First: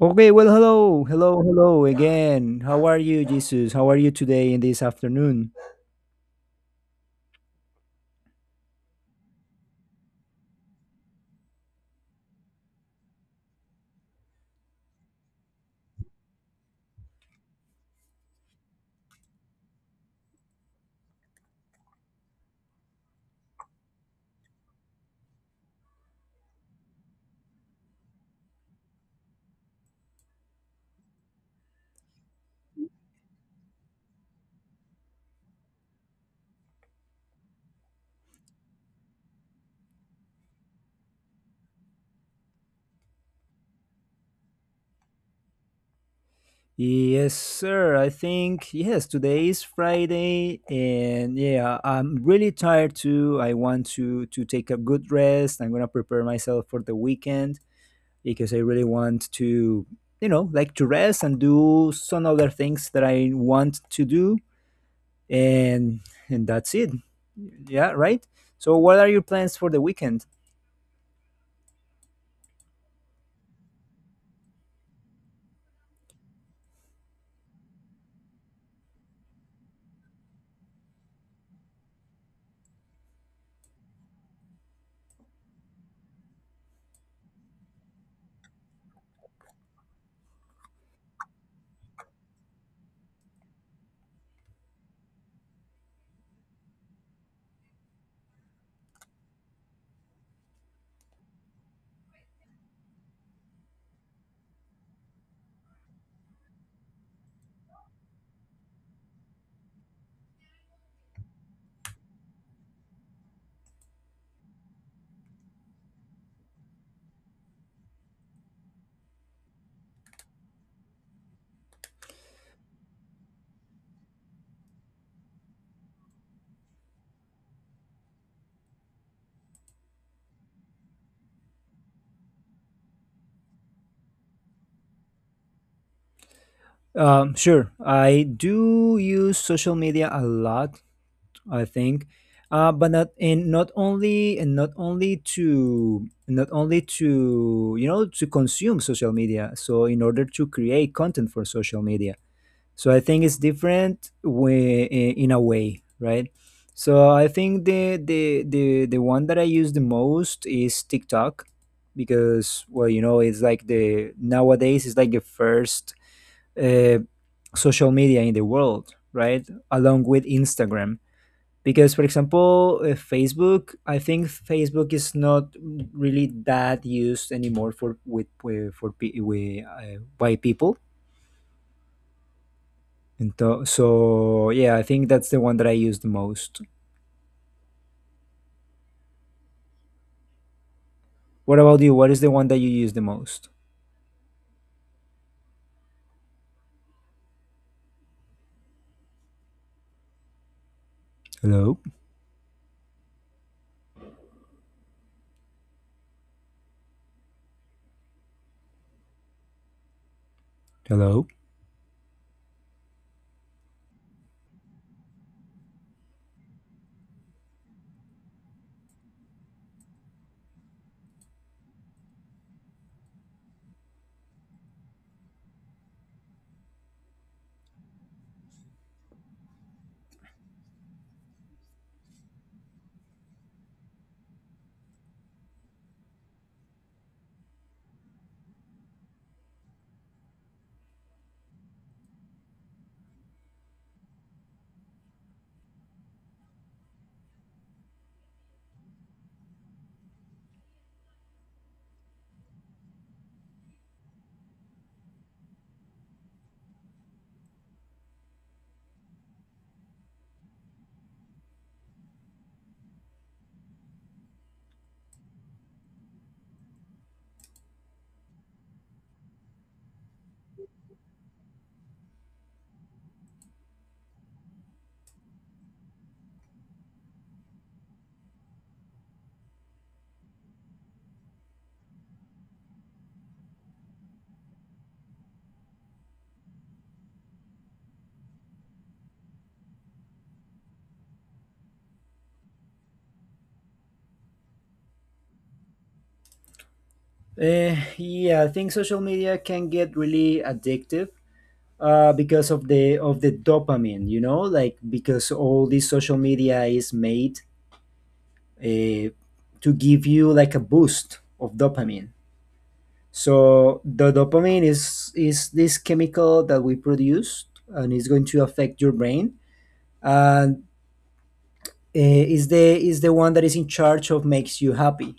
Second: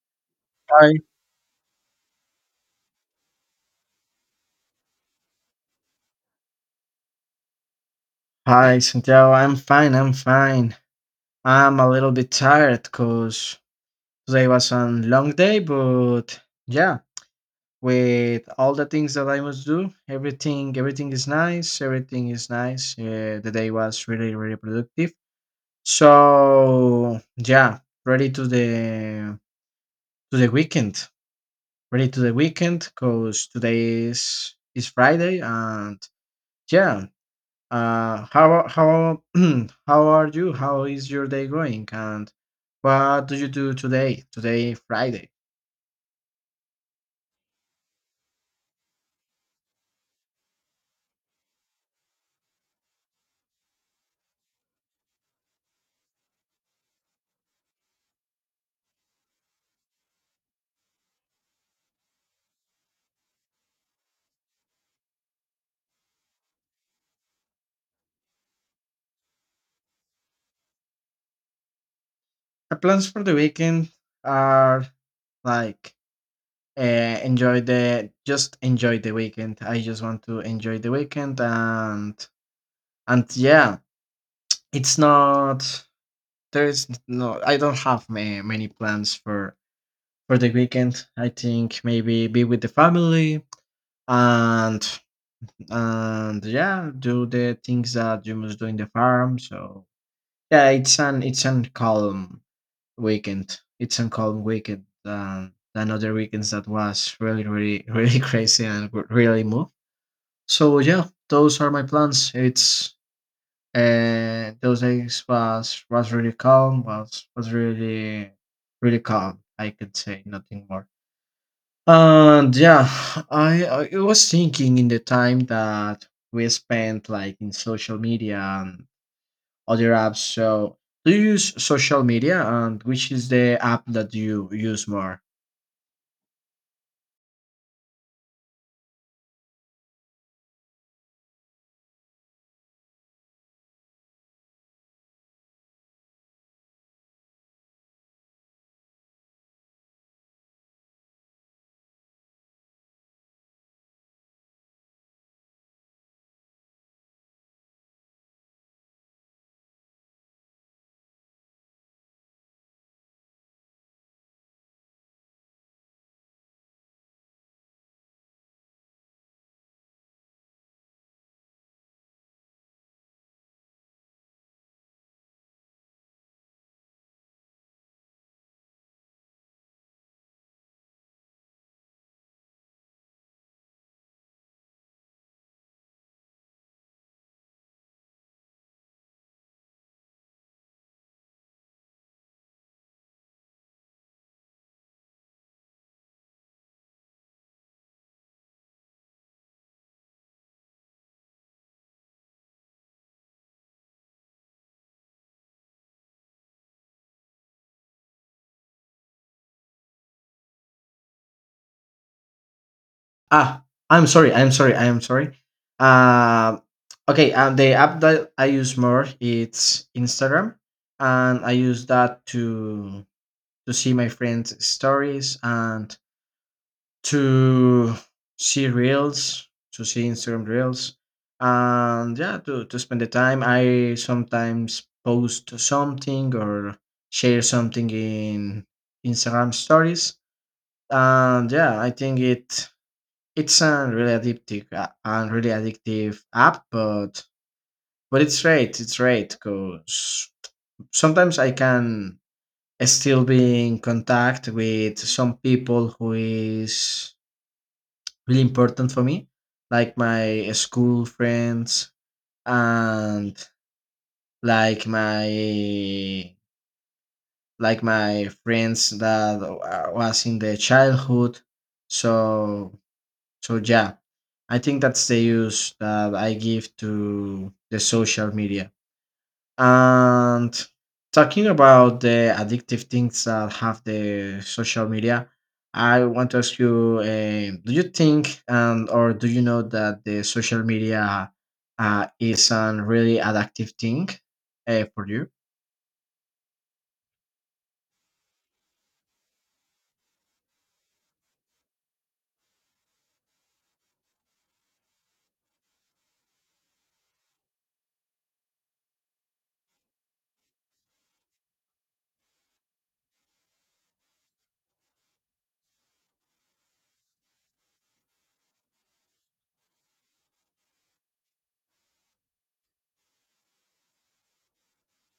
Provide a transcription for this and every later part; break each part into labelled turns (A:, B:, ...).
A: Okay, well,
B: Hi.
A: hello, hello, hello again. How are you, Jesus? How are you today in this afternoon?
B: Hi, Santiago. I'm fine. I'm fine. I'm a little bit tired because today was a long day, but yeah, with all the things that I must do, everything is nice. Everything is nice. The day was really productive. So yeah, ready to the weekend. Ready to the weekend because today is Friday and yeah. How how are you? How is your day going? And what do you do today? Today, Friday.
A: Yes, sir. I think, yes, today is Friday, and yeah, I'm really tired too. I want to take a good rest. I'm gonna prepare myself for the weekend because I really want to, like to rest and do some other things that I want to do, and that's it. Yeah, right? So what are your plans for the weekend?
B: My plans for the weekend are like enjoy the just enjoy the weekend. I just want to enjoy the weekend, and yeah, it's not there's no I don't have many plans for the weekend. I think maybe be with the family and and yeah, do the things that you must do in the farm. So yeah, it's an calm weekend. It's a calm weekend than other weekends that was really really crazy and really move. So yeah, those are my plans. It's those days was really calm. Was really really calm. I could say nothing more. And yeah, I was thinking in the time that we spent like in social media and other apps. So, do you use social media, and which is the app that you use more?
A: Sure, I do use social media a lot. I think, but not only to to consume social media. So in order to create content for social media, so I think it's different way in a way, right? So I think the one that I use the most is TikTok because well, you know, it's like the nowadays it's like the first uh, social media in the world, right? Along with Instagram. Because, for example, Facebook, I think Facebook is not really that used anymore for with for pe- with, by people. So, yeah, I think that's the one that I use the most. What about you? What is the one that you use the most? Hello, hello.
B: Ah, I am sorry. Uh, okay, and the app that I use more it's Instagram, and I use that to see my friends' stories and to see reels, to see Instagram reels, and yeah, to spend the time. I sometimes post something or share something in Instagram stories, and yeah, I think it's a really addictive and really addictive app, but it's great because sometimes I can still be in contact with some people who is really important for me, like my school friends and like my like my friends that was in the childhood. So so yeah, I think that's the use that I give to the social media. And talking about the addictive things that have the social media, I want to ask you: do you think and or do you know that the social media is a really addictive thing for you?
A: Yeah, I think social media can get really addictive because of the dopamine, you know, like because all this social media is made uh, to give you like a boost of dopamine. So the dopamine is this chemical that we produce, and it's going to affect your brain. And is the one that is in charge of makes you happy.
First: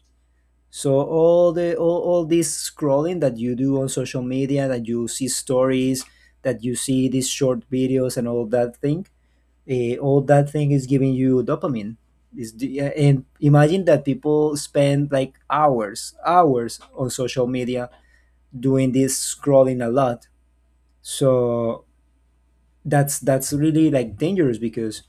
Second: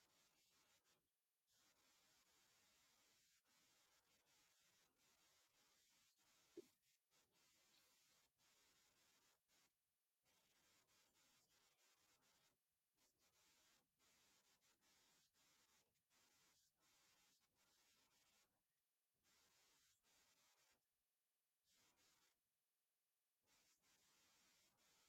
A: So all this scrolling that you do on social media, that you see stories, that you see these short videos and all that thing, all that thing is giving you dopamine. Is the, and imagine that people spend like hours on social media doing this scrolling a lot. So that's really like dangerous because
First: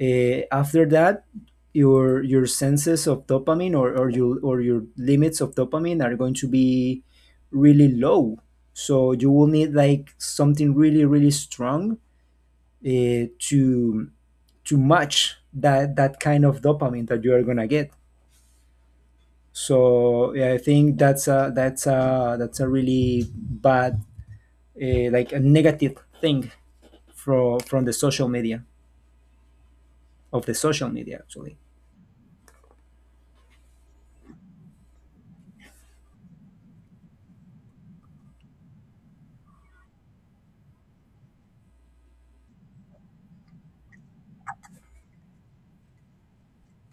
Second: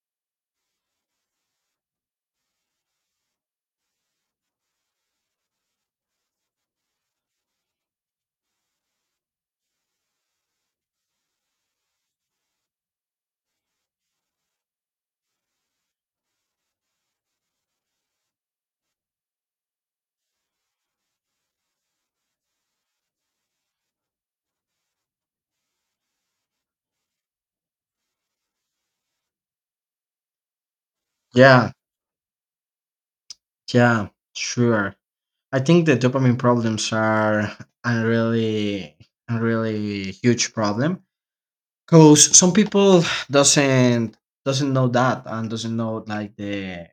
A: after that, your senses of dopamine, or your limits of dopamine are going to be really low, so you will need like something really really strong, to match that kind of dopamine that you are gonna get. So yeah, I think that's a really bad, like a negative thing from the social media, of the social media actually.
B: Yeah, yeah, sure. I think the dopamine problems are a really, a really huge problem because some people doesn't doesn't know that and doesn't know like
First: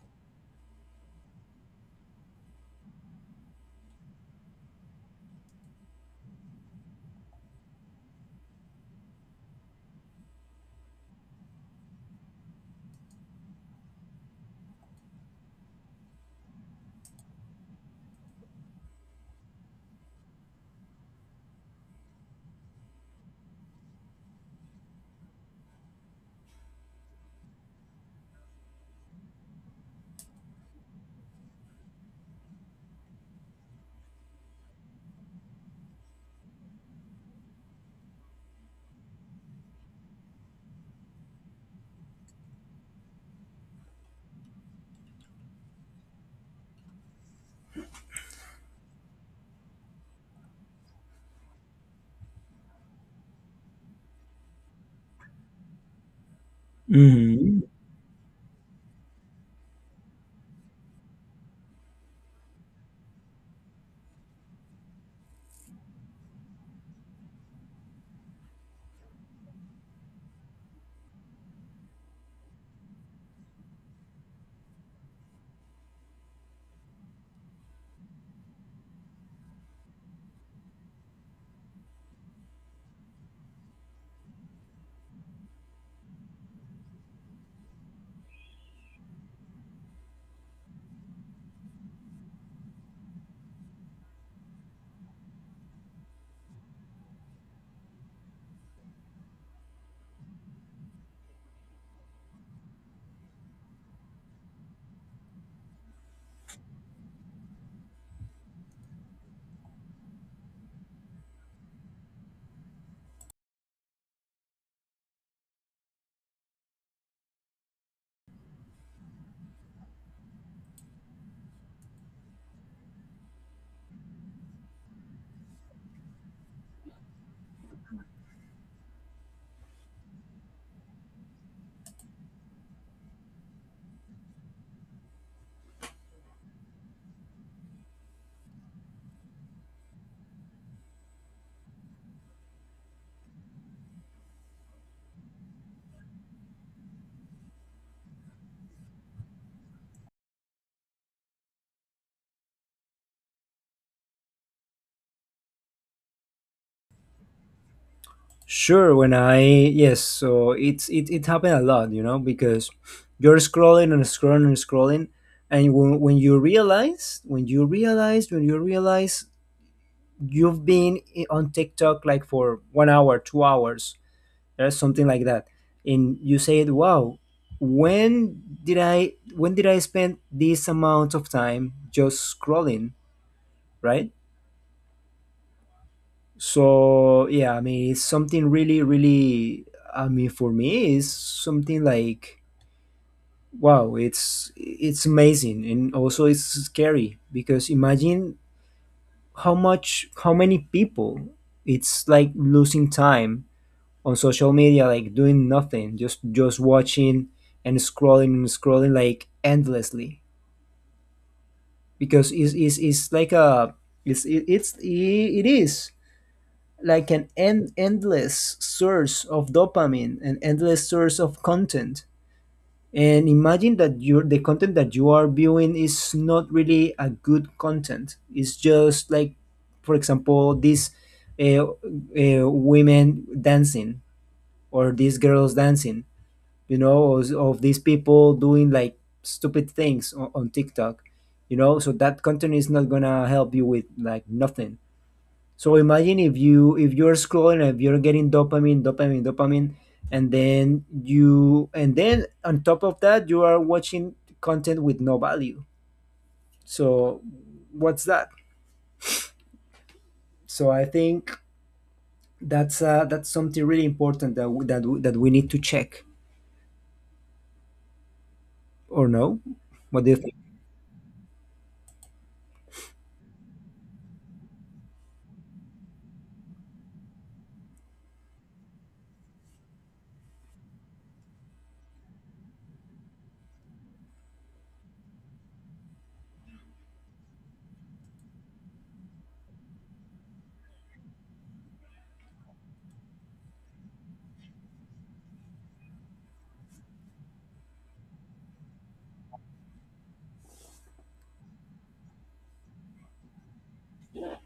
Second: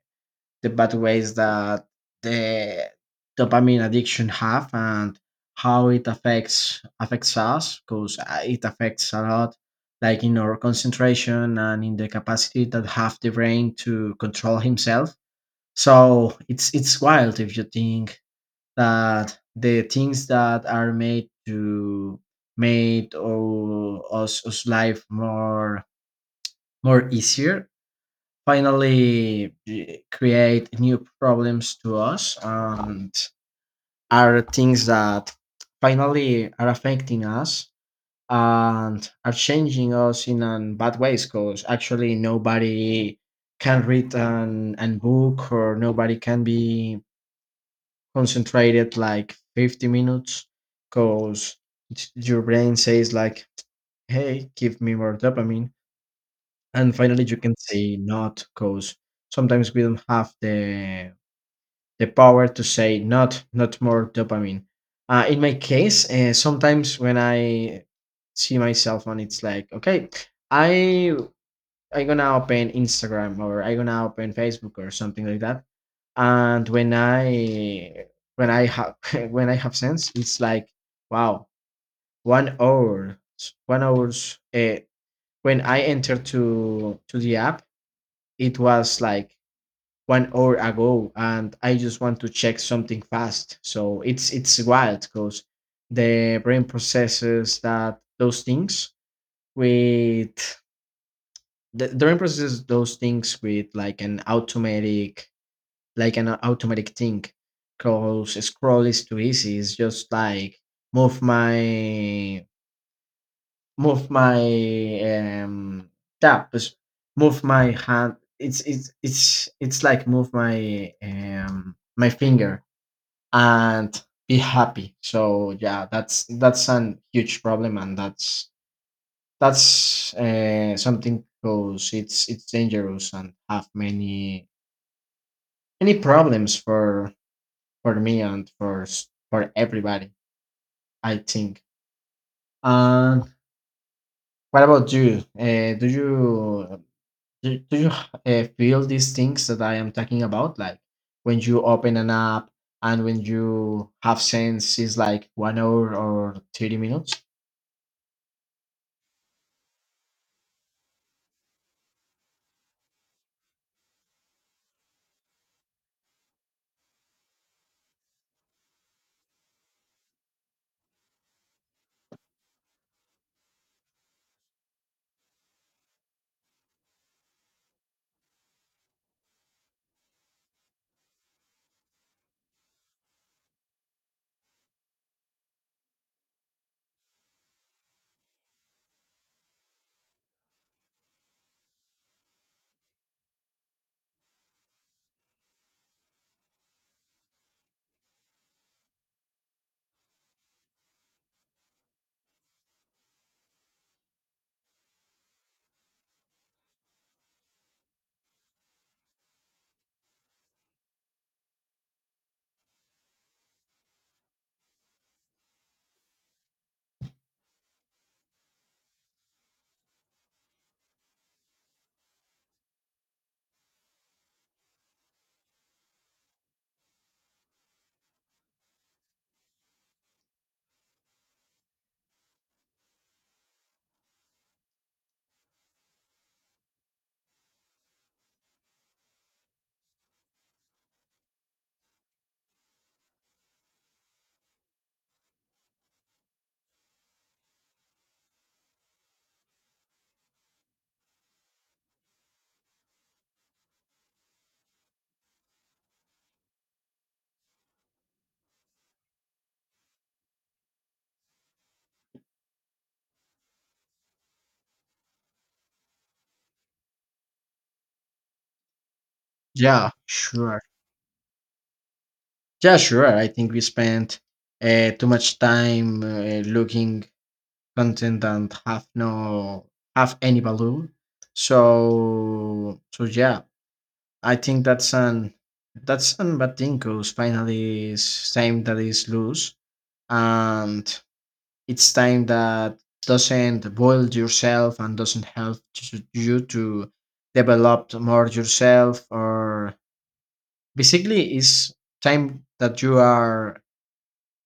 B: the bad ways that the dopamine addiction have, and how it affects us because it affects a lot, like in our concentration and in the capacity that have the brain to control himself. So it's wild if you think that the things that are made to made or us life more more easier finally create new problems to us, and are things that finally are affecting us and are changing us in an bad ways because actually nobody can read an book, or nobody can be concentrated like 50 minutes because your brain says like, hey, give me more dopamine, and finally you can
A: Hmm.
B: say not because sometimes we don't have the power to say not not more dopamine. In my case, sometimes when I see myself, and it's like okay, i I gonna open Instagram, or I gonna open Facebook or something like that, and when I when I have when I have sense, it's like wow, 1 hour, 1 hours, when I entered to the app, it was like 1 hour ago, and I just want to check something fast. So it's wild because the brain processes that those things with the brain processes those things with like an automatic thing because scroll is too easy. It's just like move my move my tab, just move my hand, it's it's like move my my finger and be happy. So yeah, that's a huge problem, and that's something because it's dangerous and have many many problems for me and for for everybody, I think. And what about you? Do you feel these things that I am talking about, like when you open an app and when you have sense is like 1 hour or 30 minutes?
A: Sure, when I, yes, so it happened a lot, you know, because you're scrolling and scrolling and scrolling, and when you realize, you've been on TikTok like for 1 hour, 2 hours, something like that, and you said, wow, when did I spend this amount of time just scrolling, right? So yeah, I mean, it's something really really, I mean, for me, it's something like, wow, it's amazing, and also it's scary because imagine how many people, it's like losing time on social media, like doing nothing, just watching and scrolling like endlessly, because it's like a, it is like an endless source of dopamine, an endless source of content. And imagine that you the content that you are viewing is not really a good content. It's just like, for example, these women dancing, or these girls dancing, you know, of these people doing like stupid things on TikTok, you know. So that content is not gonna help you with like nothing. So imagine if you, if you're scrolling, if you're getting dopamine, dopamine, dopamine, and then you, and then on top of that you are watching content with no value. So what's that? So I think that's, that's something really important that we, that we need to check, or no?
B: Yeah,
A: What do you think?
B: sure. Yeah, sure. I think we spent too much time looking content and have no have any value. So so yeah, I think that's an bad thing because finally it's time that is loose, and it's time that doesn't boil yourself and doesn't help you to develop more yourself, or basically it's time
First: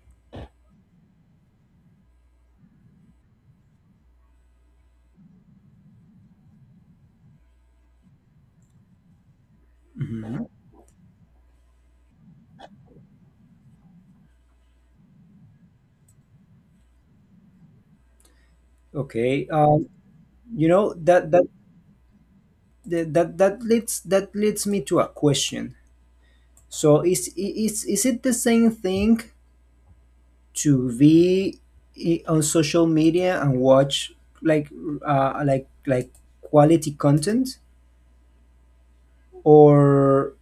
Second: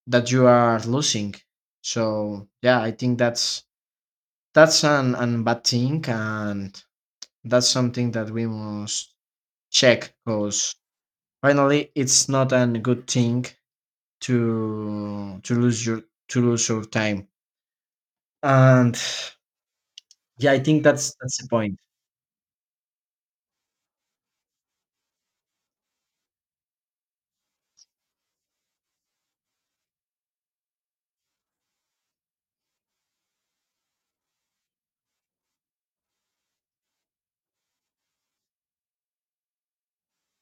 B: that you are losing. So yeah, I think that's an bad thing, and that's something that we must check because finally it's not a good thing to to lose your to lose your time. And
A: Okay,
B: yeah, I
A: you
B: think
A: know that
B: that's the point.
A: the, that leads, me to a question. So is, is it the same thing to be on social media and watch like, like quality content, or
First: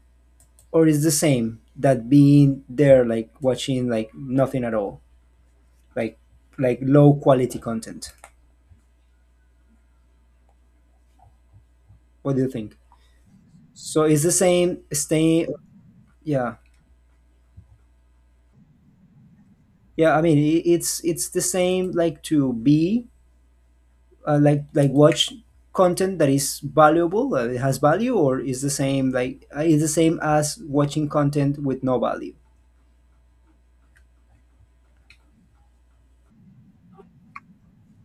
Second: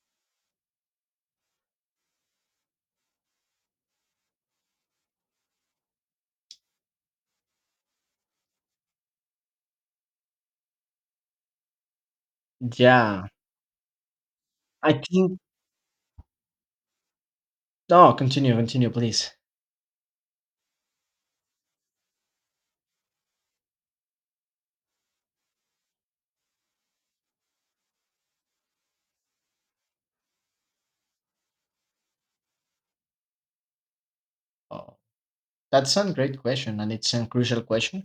A: or is the same that being there like watching like nothing at all, like like low quality content? What do you think?
B: Yeah,
A: So it's the same
B: I think
A: staying. Yeah,
B: no continue, continue please.
A: yeah. I mean, it's the same like to be, like watch content that is valuable, it has value, or is the same like, is the same as watching content with no value.
B: Oh, that's a great question, and it's a crucial question.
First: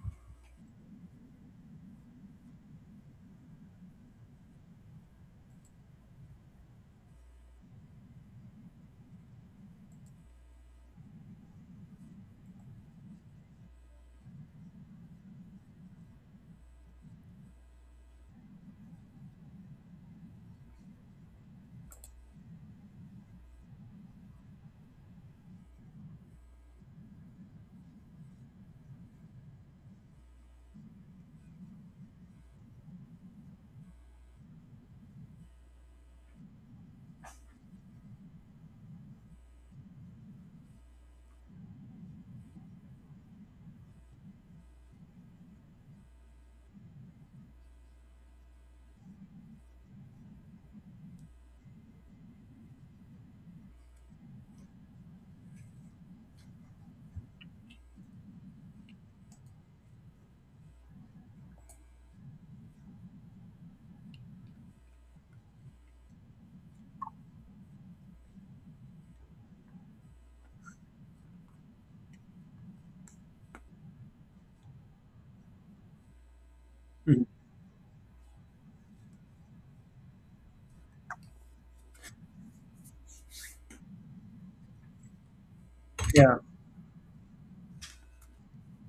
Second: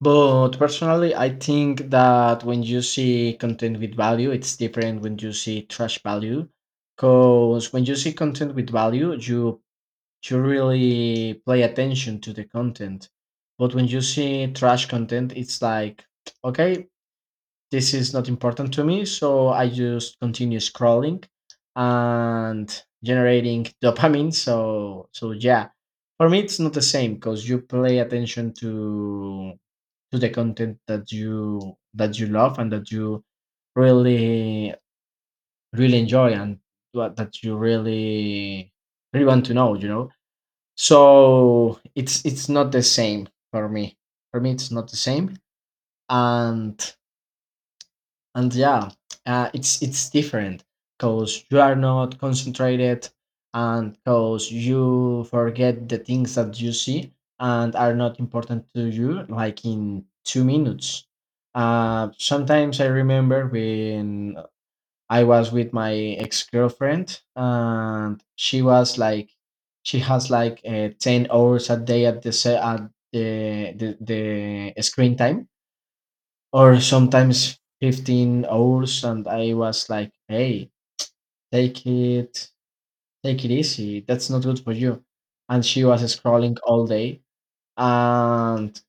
B: But personally, I think that when you see content with value, it's different when you see trash value. Because when you see content with value, you really pay attention to the content. But when you see trash content, it's like okay, this is not important to me, so I just continue scrolling and generating dopamine. So yeah, for me it's not the same because you play attention to the content that you love and that you really really enjoy and what that you really really want to know. You know, so it's not the same for me. For me, it's not the same, and and yeah it's different because you are not concentrated and because you forget the things that you see and are not important to you like in 2 minutes. Sometimes I remember when I was with my ex-girlfriend and she was like she has like 10 hours a day at the at the screen time, or
A: Mhm.
B: sometimes 15 hours, and I was like hey take it take it easy, that's not good for you. And she was
A: Yeah,
B: scrolling all day, and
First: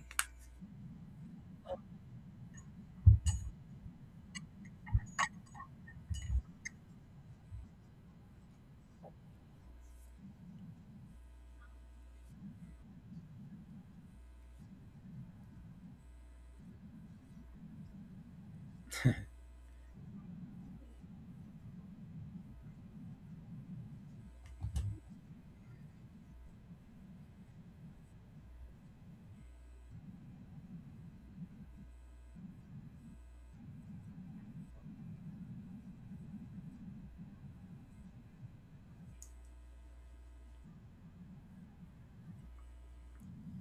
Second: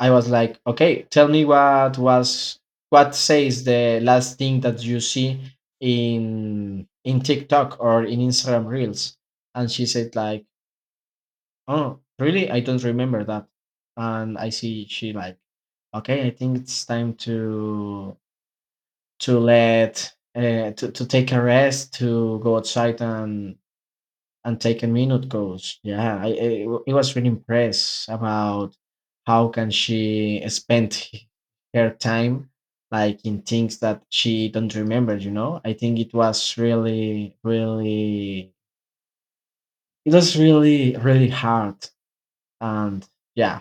B: I was like okay, tell me what was what says the last thing that you see in TikTok or in Instagram reels. And she said like, oh really, I don't remember that. And I see she like, okay I think it's time to let to take a rest, to go outside and take a minute. Goes yeah I was really impressed about how can she spend her time like in things that she don't remember. You know, I think it was really really it was really really hard. And yeah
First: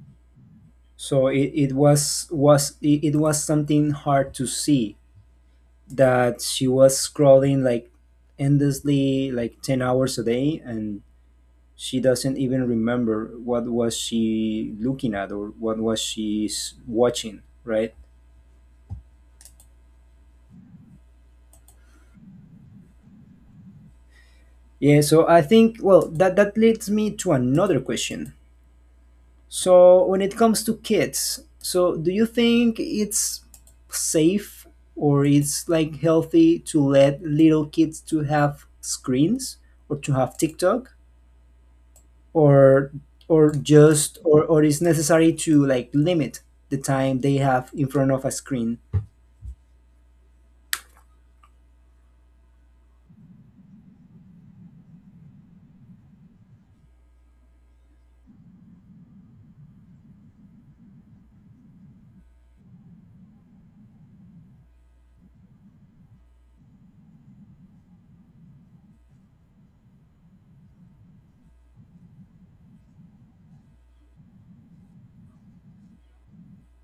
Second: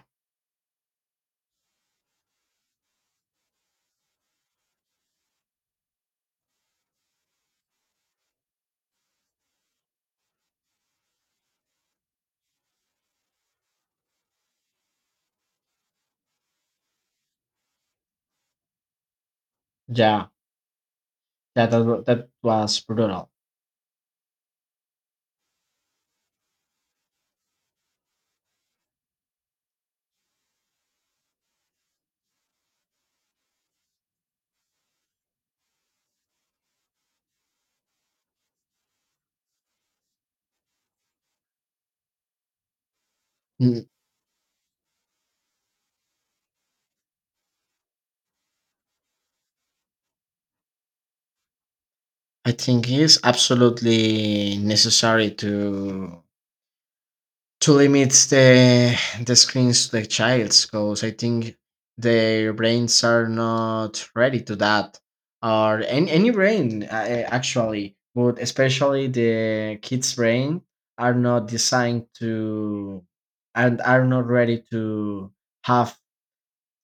A: so it was something hard to see that she was scrolling like endlessly, like 10 hours a day, and she doesn't even remember what was she looking at, or what was she watching, right?
B: yeah that that was brutal.
A: Yeah, so I think, well, that leads me to another question. So when it comes to kids, so do you think it's safe, or it's like healthy to let little kids to have screens, or to have TikTok, or or
B: Mm,
A: just, or is necessary to like limit the time they have in front of a screen?
B: I think it's absolutely necessary to limit the screens to the childs because I think their brains are not ready to that, or any brain actually, but especially the kids brain are not designed to and are not ready to have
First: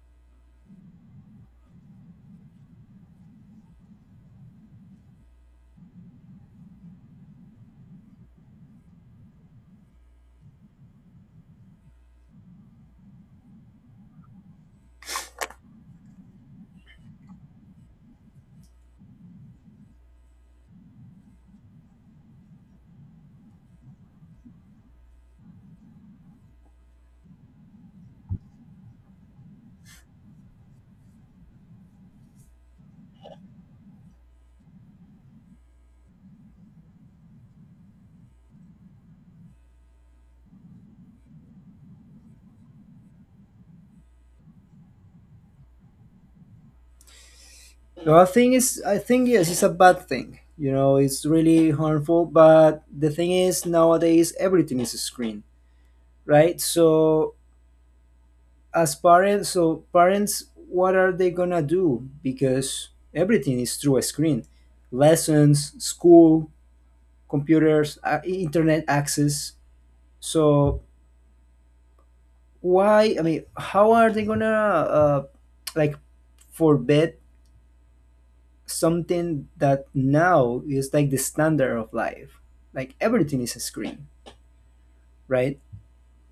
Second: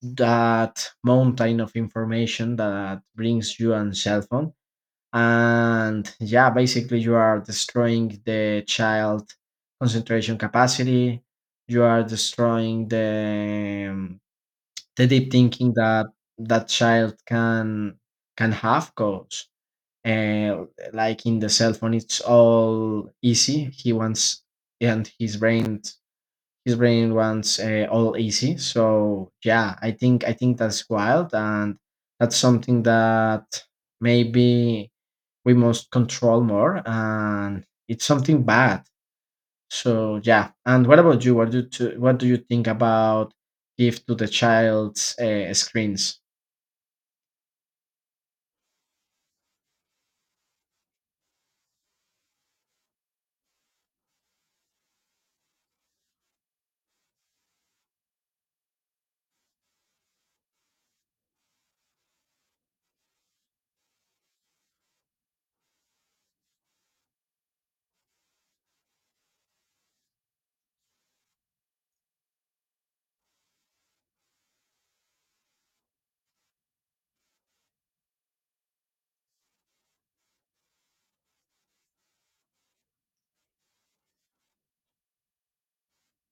B: that mountain of information that brings you on cell phone. And yeah, basically you are destroying the child concentration capacity, you are destroying the deep thinking that that child can have goals. uh, like in the cell phone it's all easy he wants, and his brain wants all easy. So yeah, I think I think that's wild, and that's something that maybe we must control more, and it's something bad. So yeah, and what about you? What do you think about give to the child's screens?
A: No, I think is, I think yes, it's a bad thing. You know, it's really harmful. But the thing is, nowadays everything is a screen, right? So as parents, what are they gonna do, because everything is through a screen, lessons, school, computers, internet access. So why, I mean, how are they gonna, like forbid something that now is like the standard of life, like everything is a screen, right?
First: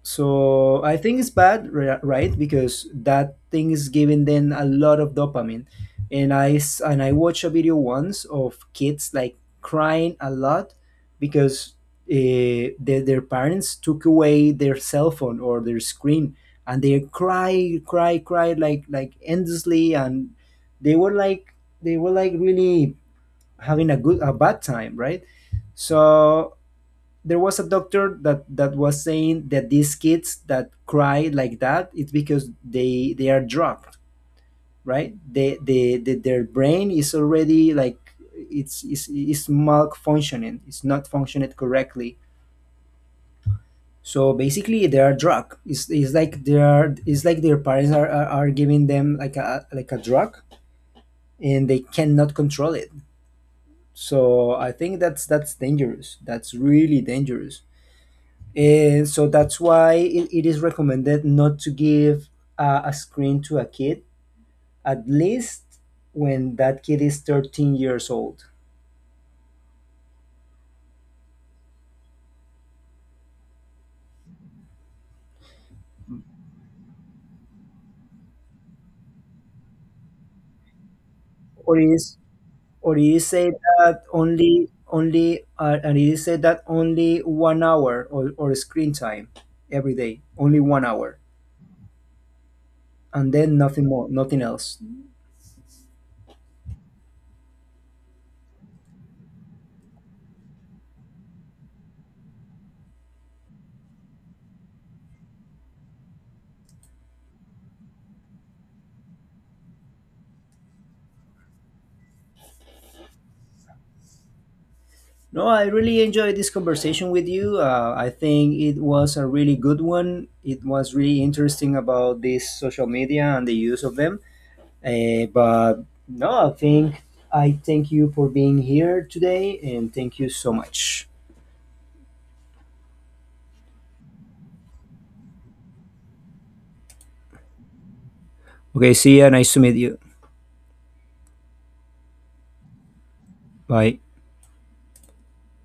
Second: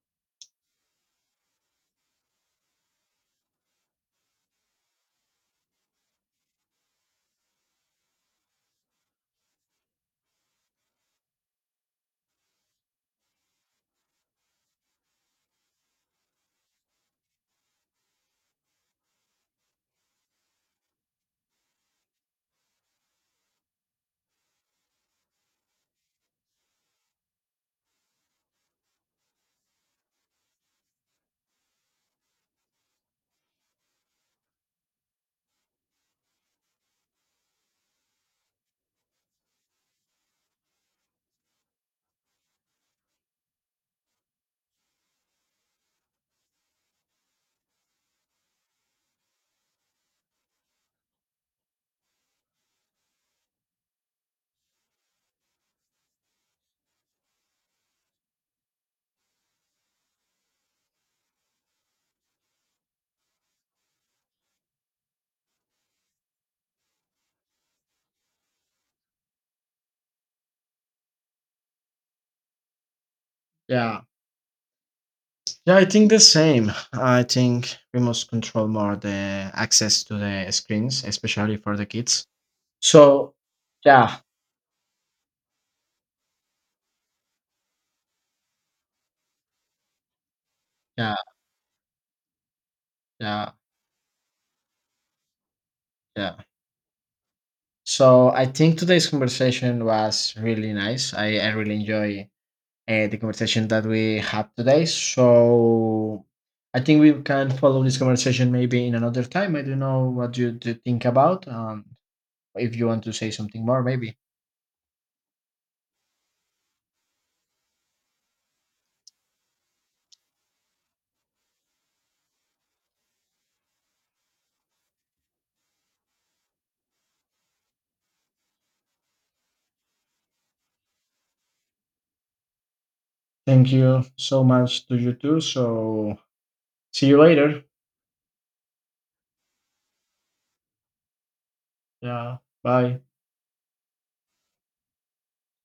A: So I think it's bad, right? Because that thing is giving them a lot of dopamine. And I and I watched a video once of kids like crying a lot because, their parents took away their cell phone or their screen, and they cry, cry, cry like endlessly, and they were like they were like really having a good, a bad time, right? So there was a doctor that was saying that these kids that cry like that, it's because they are drugged, right? They, their brain is already like, it's malfunctioning, it's not functioning correctly. So basically they are drug, it's like they are, it's like their parents are, giving them like a, like a drug, and they cannot control it. So I think that's dangerous, that's really dangerous. And so that's why it is recommended not to give, a screen to a kid, at least when that kid is 13 years old.
B: Yeah yeah, I think the same. I think we must control more the access to the screens, especially for
A: Or
B: the
A: it is
B: kids.
A: or it is
B: So
A: said that
B: yeah
A: only 1 hour, or screen time every day, only one
B: yeah
A: hour, and
B: yeah
A: then nothing more, nothing else.
B: yeah, so I think today's conversation was really nice. I really enjoy the conversation that we have today. So I think we can follow this conversation maybe in another time. I don't know what you do think about. If you want to say something more, maybe.
A: No, I really enjoyed this conversation with you. I think it was a really good one. It was really interesting about this social media and the use of them. But no, I think, I thank you for being here today, and thank you so much.
B: Thank you so much to you too. So see you later.
A: Okay, see ya. Nice to meet you.
B: Yeah. Bye.
A: Bye.